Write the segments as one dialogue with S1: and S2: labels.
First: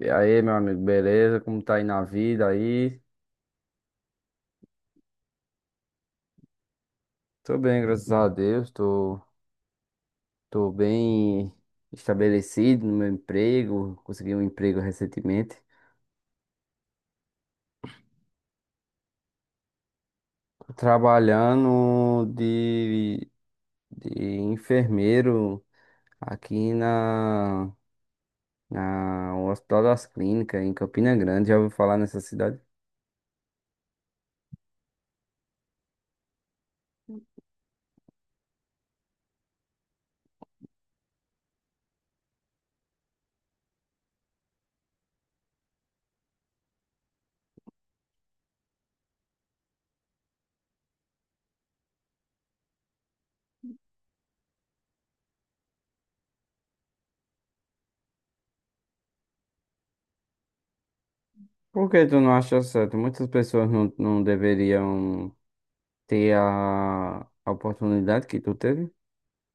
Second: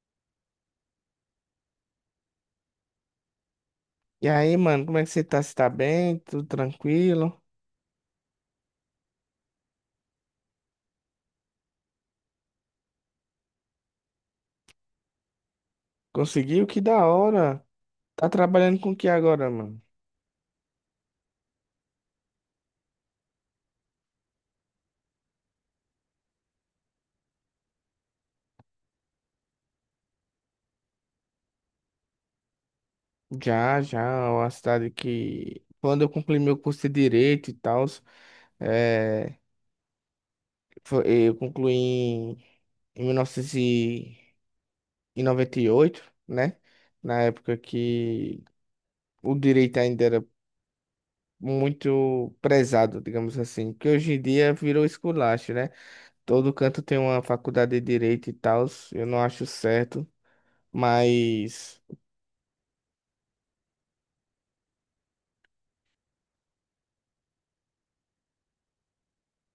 S1: E aí, meu amigo, beleza? Como tá aí na vida aí?
S2: E aí, mano, como é que você tá? Você tá bem? Tudo tranquilo?
S1: Tô bem, graças a Deus. Tô bem estabelecido no meu emprego. Consegui um emprego recentemente.
S2: Conseguiu? Que da hora! Tá trabalhando com o que agora, mano?
S1: Tô trabalhando de enfermeiro aqui na o Hospital das Clínicas, em Campina Grande. Já ouviu falar nessa cidade?
S2: Já, já, é uma cidade que... Quando eu concluí meu curso de Direito e tal, é... eu concluí em 1998, né? Na época que o direito ainda era muito prezado, digamos assim, que hoje em dia virou esculacho, né? Todo canto tem uma faculdade de direito e tal, eu não acho certo. Mas,
S1: Por que tu não acha certo? Muitas pessoas não deveriam ter a oportunidade que tu teve.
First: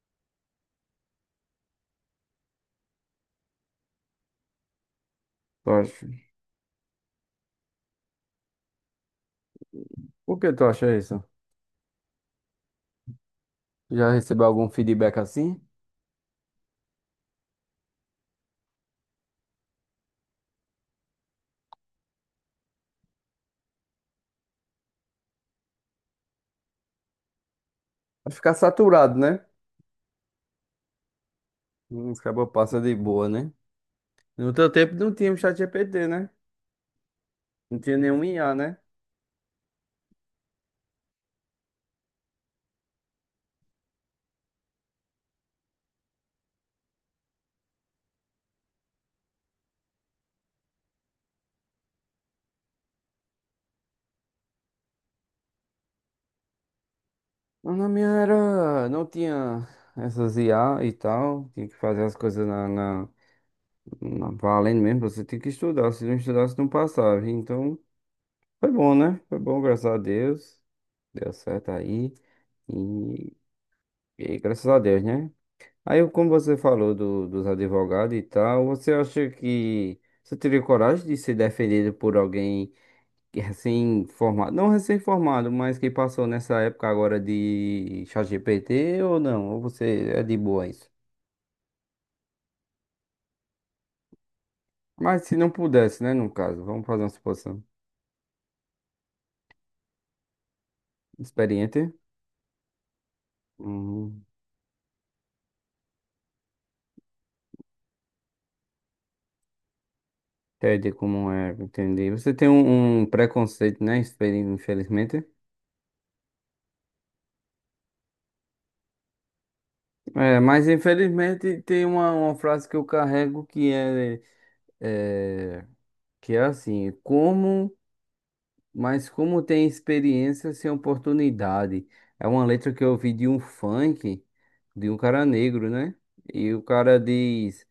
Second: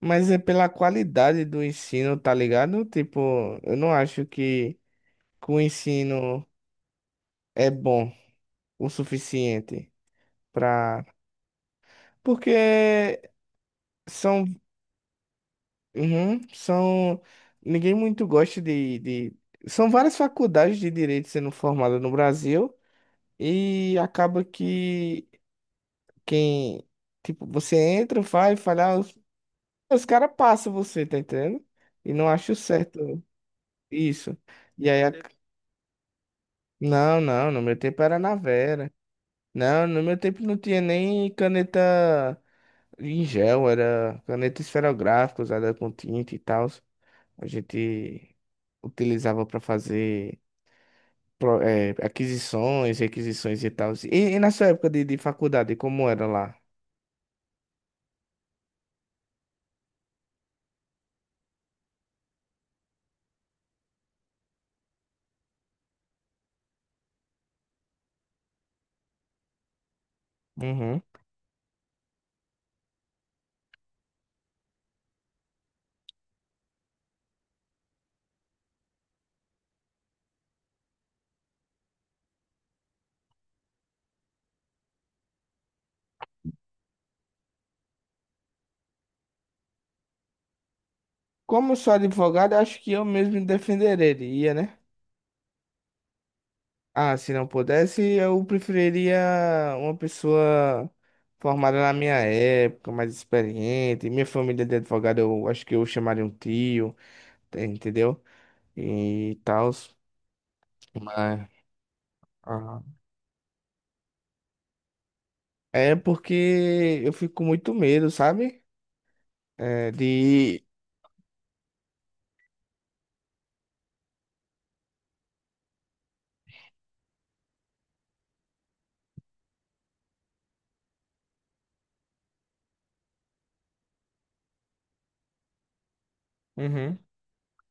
S2: mas, é pela qualidade do ensino, tá ligado? Tipo, eu não acho que o
S1: Tu acha-
S2: ensino é bom o suficiente
S1: Por que tu acha
S2: pra.
S1: isso?
S2: Porque
S1: Já
S2: são,
S1: recebeu algum feedback assim?
S2: uhum, são, ninguém muito gosta de, são várias faculdades de direito sendo formadas no Brasil e acaba que quem, tipo, você entra,
S1: Vai ficar
S2: faz, fala, ah,
S1: saturado,
S2: os,
S1: né?
S2: os caras passam você, tá entendendo?
S1: Hum.
S2: E não
S1: Acaba
S2: acho
S1: passa de
S2: certo
S1: boa, né?
S2: isso.
S1: No teu
S2: E
S1: tempo
S2: aí,
S1: não tinha o ChatGPT, né?
S2: não, não, no
S1: Não
S2: meu
S1: tinha
S2: tempo era
S1: nenhum
S2: na
S1: IA, né?
S2: Vera. Não, no meu tempo não tinha nem caneta em gel, era caneta esferográfica usada com tinta e tal. A gente utilizava para fazer aquisições, requisições e tal. E na sua época de faculdade, como era lá?
S1: Mas na minha era não tinha essas IA e tal. Tinha que fazer as coisas valendo mesmo. Você tinha que estudar. Se não estudasse, não passava. Então, foi bom, né? Foi bom, graças a Deus.
S2: Uhum.
S1: Deu certo aí. E, e graças a Deus, né? Aí, como você falou dos advogados e tal, você acha que você teria coragem de ser defendido por alguém que é recém-formado? Não recém-formado, mas que passou nessa época agora de ChatGPT ou não? Ou você é de boa isso?
S2: Como eu sou advogado, eu acho que eu mesmo me defenderia, né?
S1: Mas se não pudesse, né, no caso, vamos fazer uma
S2: Ah, se não
S1: suposição.
S2: pudesse, eu preferiria uma pessoa formada na
S1: Experiente?
S2: minha época, mais experiente.
S1: Hum,
S2: Minha família de advogado, eu acho que eu chamaria um tio, entendeu? E tal.
S1: entendi como
S2: Mas,
S1: é, entendi. Você tem
S2: ah,
S1: um preconceito, né, infelizmente.
S2: é porque eu fico com muito medo, sabe? É,
S1: É,
S2: de.
S1: mas infelizmente tem uma frase que eu carrego que é... É. Que é assim, como, mas como tem experiência sem oportunidade. É uma letra que eu ouvi de um funk, de um cara negro, né? E o cara
S2: Uhum,
S1: diz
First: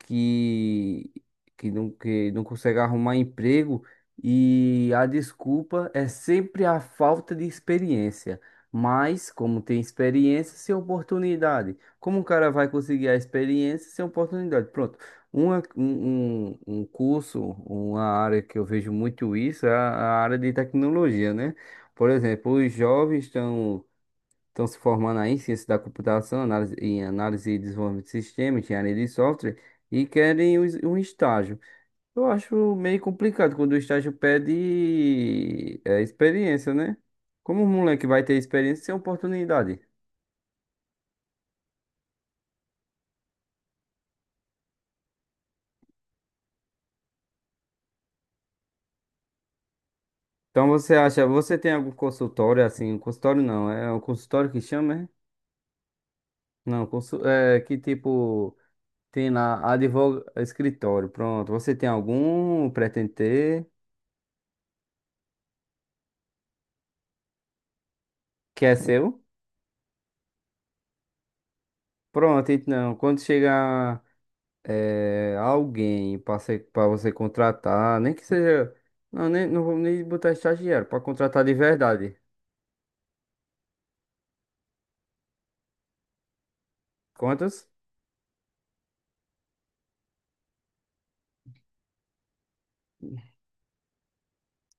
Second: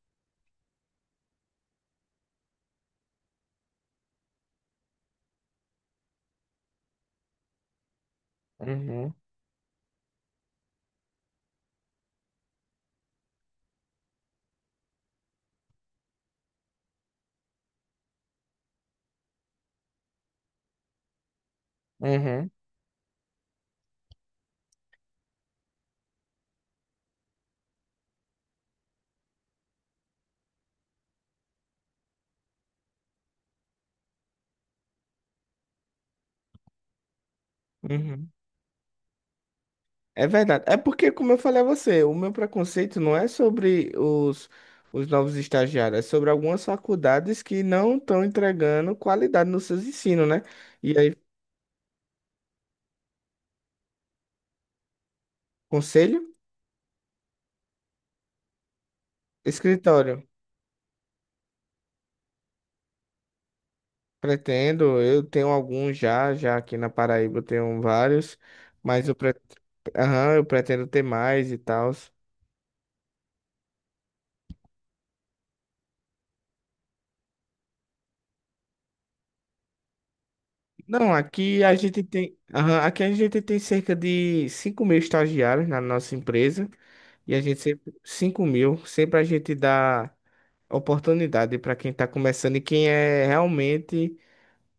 S1: que, não, que não consegue arrumar emprego e a desculpa é sempre a falta de experiência.
S2: uhum,
S1: Mas, como tem experiência, sem oportunidade. Como o cara vai conseguir a experiência sem oportunidade? Pronto. Uma, um, um um curso, uma área que eu vejo muito isso é a área de tecnologia, né? Por
S2: uhum,
S1: exemplo, os jovens estão se formando aí em ciência da computação, análise, em análise e desenvolvimento de sistema, engenharia de software, e querem um estágio. Eu acho meio complicado quando o estágio pede experiência, né? Como um moleque vai
S2: uhum.
S1: ter experiência sem oportunidade?
S2: É verdade. É porque, como eu falei a você, o meu preconceito não é sobre os novos estagiários, é sobre algumas faculdades que não estão entregando qualidade nos seus ensinos, né?
S1: Então
S2: E aí,
S1: você tem algum consultório assim? Um consultório não, é um consultório que chama, é?
S2: conselho?
S1: Não, é que tipo tem lá
S2: Escritório.
S1: advogado escritório, pronto. Você tem algum? Pretende ter?
S2: Pretendo, eu tenho alguns já, já aqui na Paraíba eu tenho vários,
S1: Que é
S2: mas eu,
S1: seu?
S2: pre... Aham, eu pretendo ter mais e tal.
S1: Pronto, então, quando chegar alguém para você contratar, nem que seja. Não, nem, não vou nem botar estagiário, para
S2: Não,
S1: contratar de verdade.
S2: aqui a gente tem cerca de 5 mil estagiários na nossa empresa e a gente
S1: Quantas?
S2: sempre, 5 mil, sempre a gente dá oportunidade para quem está começando e quem é realmente,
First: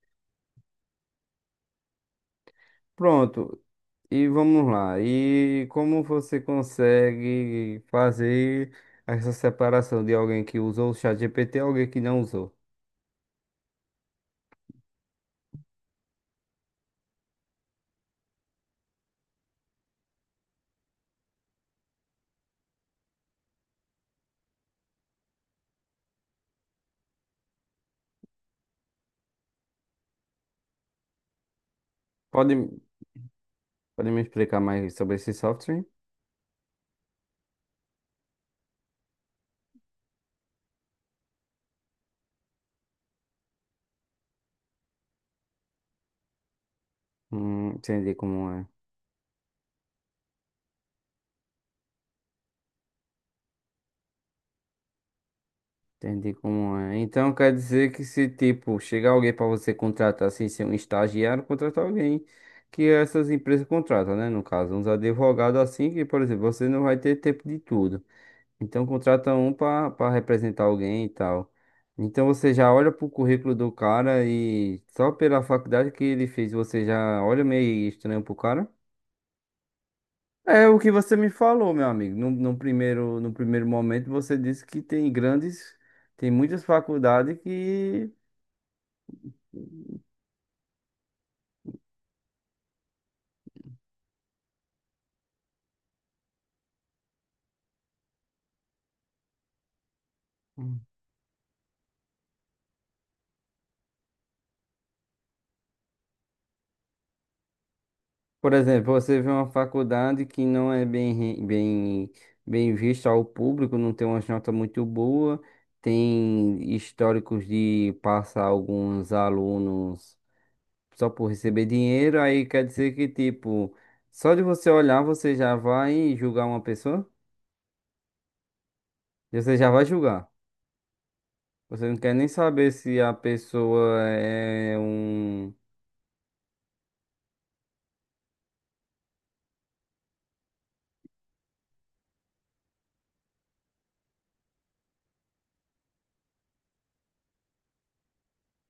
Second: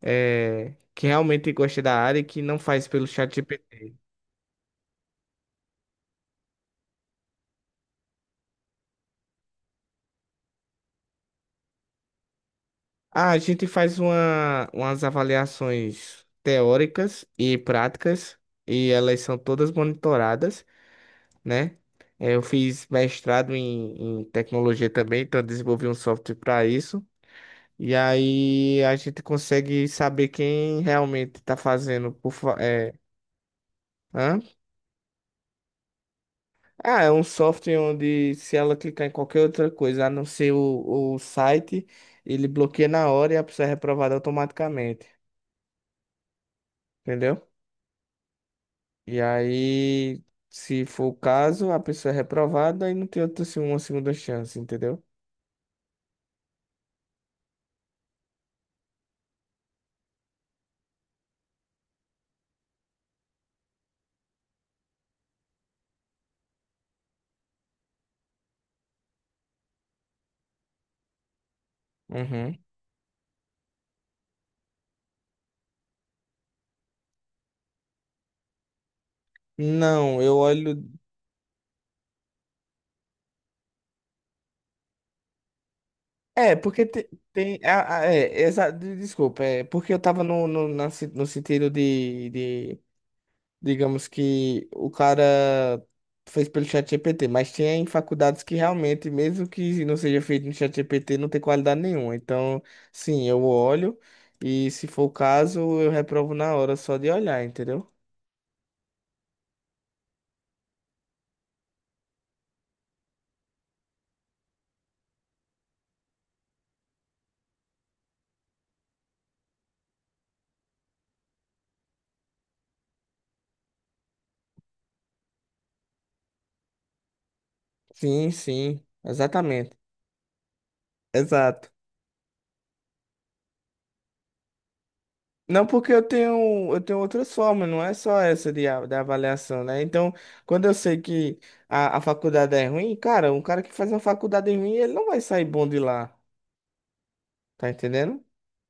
S2: que realmente gosta da área e que não faz pelo
S1: Pronto.
S2: ChatGPT.
S1: E vamos lá. E como você consegue fazer essa separação de alguém que usou o ChatGPT e alguém que não usou?
S2: Ah, a gente faz umas avaliações teóricas e práticas e elas são todas monitoradas, né? Eu fiz mestrado em tecnologia também, então eu desenvolvi um software para isso. E aí a gente consegue saber quem realmente está fazendo
S1: Pode, pode me
S2: hã?
S1: explicar mais sobre esse software?
S2: Ah, é um software onde se ela clicar em qualquer outra coisa, a não ser o site, ele bloqueia na hora e a pessoa é reprovada automaticamente, entendeu?
S1: Entendi como é.
S2: E aí, se for o caso, a pessoa é reprovada e não tem outra, uma segunda chance, entendeu?
S1: Entendi como é. Então quer dizer que se tipo chegar alguém para você contratar sem ser um estagiário, contratar alguém que essas empresas contratam, né? No caso, uns advogados assim que, por exemplo, você não vai ter tempo de tudo. Então contrata um para representar alguém e tal. Então você
S2: Uhum.
S1: já olha pro currículo do cara e só pela faculdade que ele fez, você já olha meio estranho pro cara.
S2: Não, eu
S1: É o
S2: olho.
S1: que você me falou, meu amigo. No primeiro momento, você disse que tem grandes, tem
S2: É,
S1: muitas
S2: porque te-
S1: faculdades
S2: tem.
S1: que...
S2: Desculpa, é porque eu tava no, no, na se- no sentido de. Digamos que o cara fez pelo ChatGPT, mas tem faculdades que realmente, mesmo que não seja feito no
S1: Hum.
S2: ChatGPT, não tem qualidade nenhuma. Então, sim, eu olho e, se for o caso, eu reprovo na hora só de olhar, entendeu?
S1: Por exemplo, você vê uma faculdade que não é bem vista ao público, não tem uma nota muito boa, tem históricos de passar alguns alunos só por receber dinheiro, aí quer dizer que, tipo, só de você olhar, você já vai julgar uma pessoa?
S2: Sim, sim,
S1: Você já
S2: exatamente.
S1: vai julgar.
S2: Exato.
S1: Você não quer nem saber se a pessoa é um.
S2: Não, porque eu tenho outras formas, não é só essa da avaliação, né? Então, quando eu sei que a faculdade é ruim, cara, um cara que faz uma faculdade ruim, ele não vai sair bom de lá, tá entendendo?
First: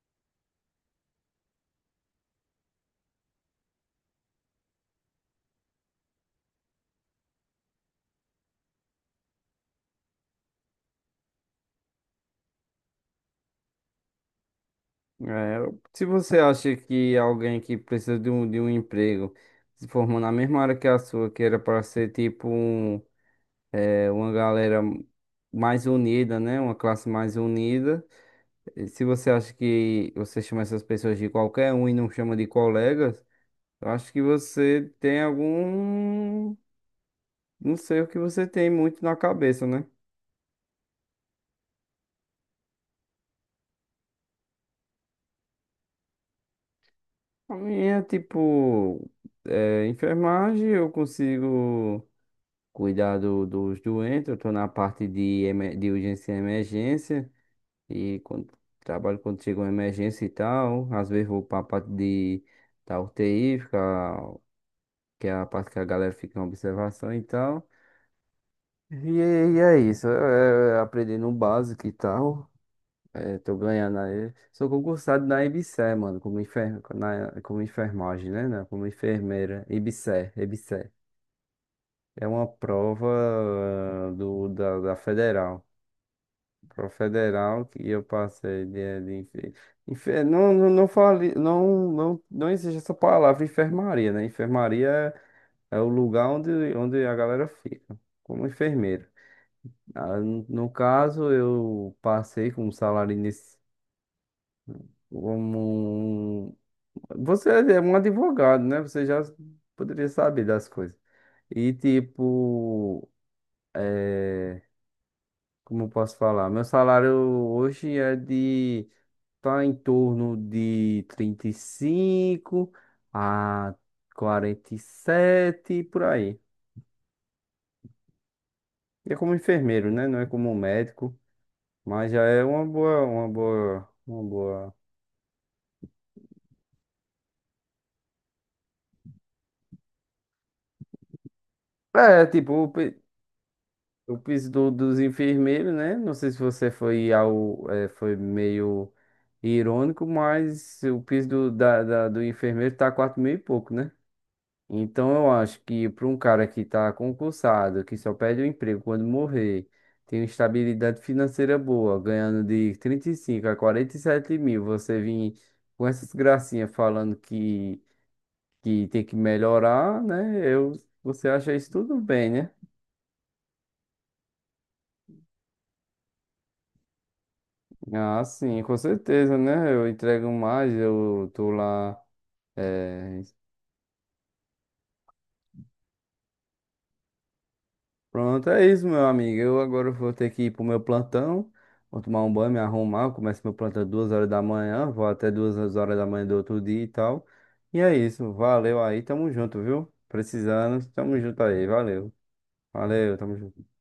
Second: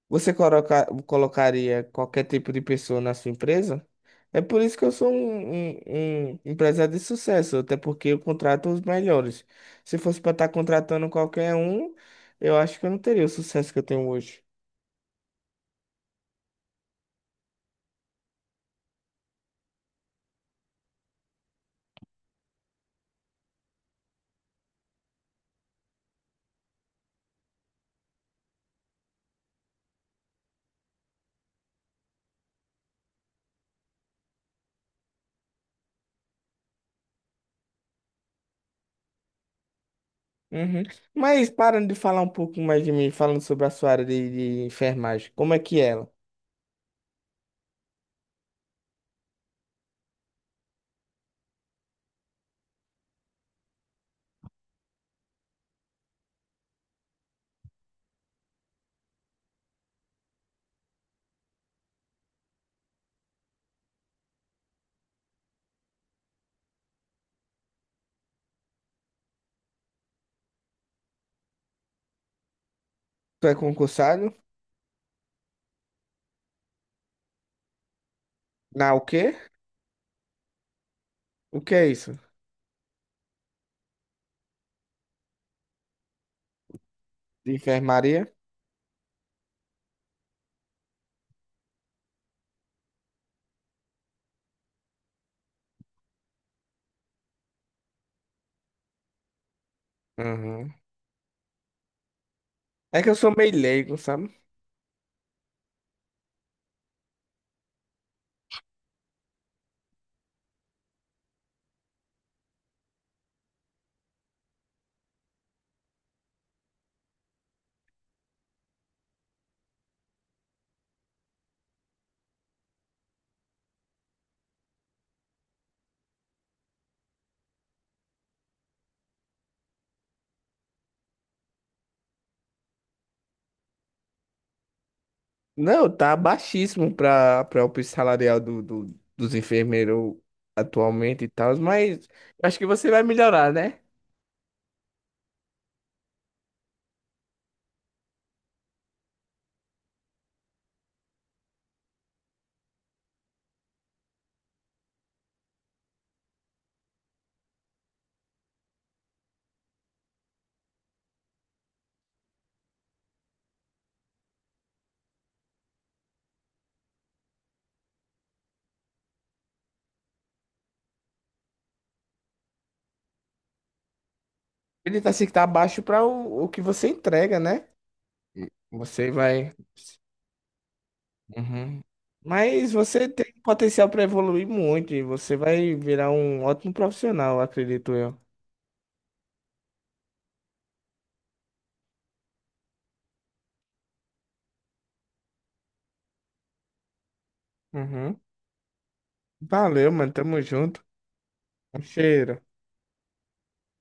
S2: Você colocaria qualquer tipo de pessoa na sua empresa? É por isso que eu sou um empresário de sucesso, até porque eu contrato os melhores. Se fosse para estar contratando qualquer um, eu acho que eu não teria o sucesso que eu tenho hoje.
S1: é, Se você acha que alguém que precisa de um emprego se formou na mesma área que a sua, que era para ser tipo um, uma galera mais unida, né? Uma classe mais unida. E se você acha que você chama essas pessoas de qualquer um e não chama de colegas, eu acho que você tem algum. Não sei o que você tem muito na cabeça, né?
S2: Uhum. Mas parando de falar um pouco mais de mim, falando sobre a sua área de enfermagem, como é que é ela?
S1: A minha, tipo, enfermagem, eu consigo cuidar dos doentes, eu tô na parte de urgência e emergência, e trabalho quando chega uma emergência e tal, às vezes vou pra parte da UTI, fica, que é a parte que a galera fica em observação e tal. E, é isso, aprendendo o básico e tal. É,
S2: Tu é
S1: tô ganhando aí.
S2: concursado?
S1: Sou concursado na IBSER, mano, como enfermagem, né? Não, como
S2: Na o quê?
S1: enfermeira. IBSER, IBSER.
S2: O que é isso?
S1: É uma prova da federal. Prova
S2: De
S1: federal que eu
S2: enfermaria?
S1: passei de. Não, não, não fale, não, não, não existe essa palavra enfermaria, né? Enfermaria é o lugar onde a galera fica, como enfermeiro. No
S2: Uhum.
S1: caso, eu passei com um
S2: É que
S1: salário
S2: eu sou meio
S1: inicial.
S2: leigo, sabe?
S1: Você é um advogado, né? Você já poderia saber das coisas. E tipo, é, como eu posso falar? Meu salário hoje tá em torno de 35 a 47 por aí. E é como enfermeiro, né? Não é como médico, mas já é uma boa, uma boa, uma boa.
S2: Não, tá baixíssimo pra o salarial dos enfermeiros atualmente e tal, mas
S1: É,
S2: acho que
S1: tipo,
S2: você vai melhorar, né?
S1: o piso dos enfermeiros, né? Não sei se você foi foi meio irônico, mas o piso do do enfermeiro tá 4 mil e pouco, né? Então eu acho que para um cara que tá concursado, que só perde o emprego quando morrer, tem uma estabilidade financeira boa, ganhando de 35 a 47 mil, você vir com essas gracinhas falando que tem que melhorar, né? Você acha isso tudo bem, né?
S2: Ele tá assim que tá baixo pra o que você entrega, né?
S1: Ah, sim, com
S2: Você
S1: certeza,
S2: vai.
S1: né? Eu entrego mais, eu tô
S2: Uhum.
S1: lá.
S2: Mas você
S1: é,
S2: tem potencial para evoluir muito e você vai virar um ótimo profissional, acredito eu.
S1: Pronto, é isso, meu amigo. Eu agora vou ter que ir pro meu plantão. Vou tomar um banho, me arrumar. Eu começo meu plantão 2 horas da manhã. Vou até 2 horas da manhã do outro dia e tal. E é
S2: Uhum.
S1: isso. Valeu aí, tamo junto, viu?
S2: Valeu, mano. Tamo junto.
S1: Precisando, tamo junto aí.
S2: Um
S1: Valeu.
S2: cheiro.
S1: Valeu, tamo junto.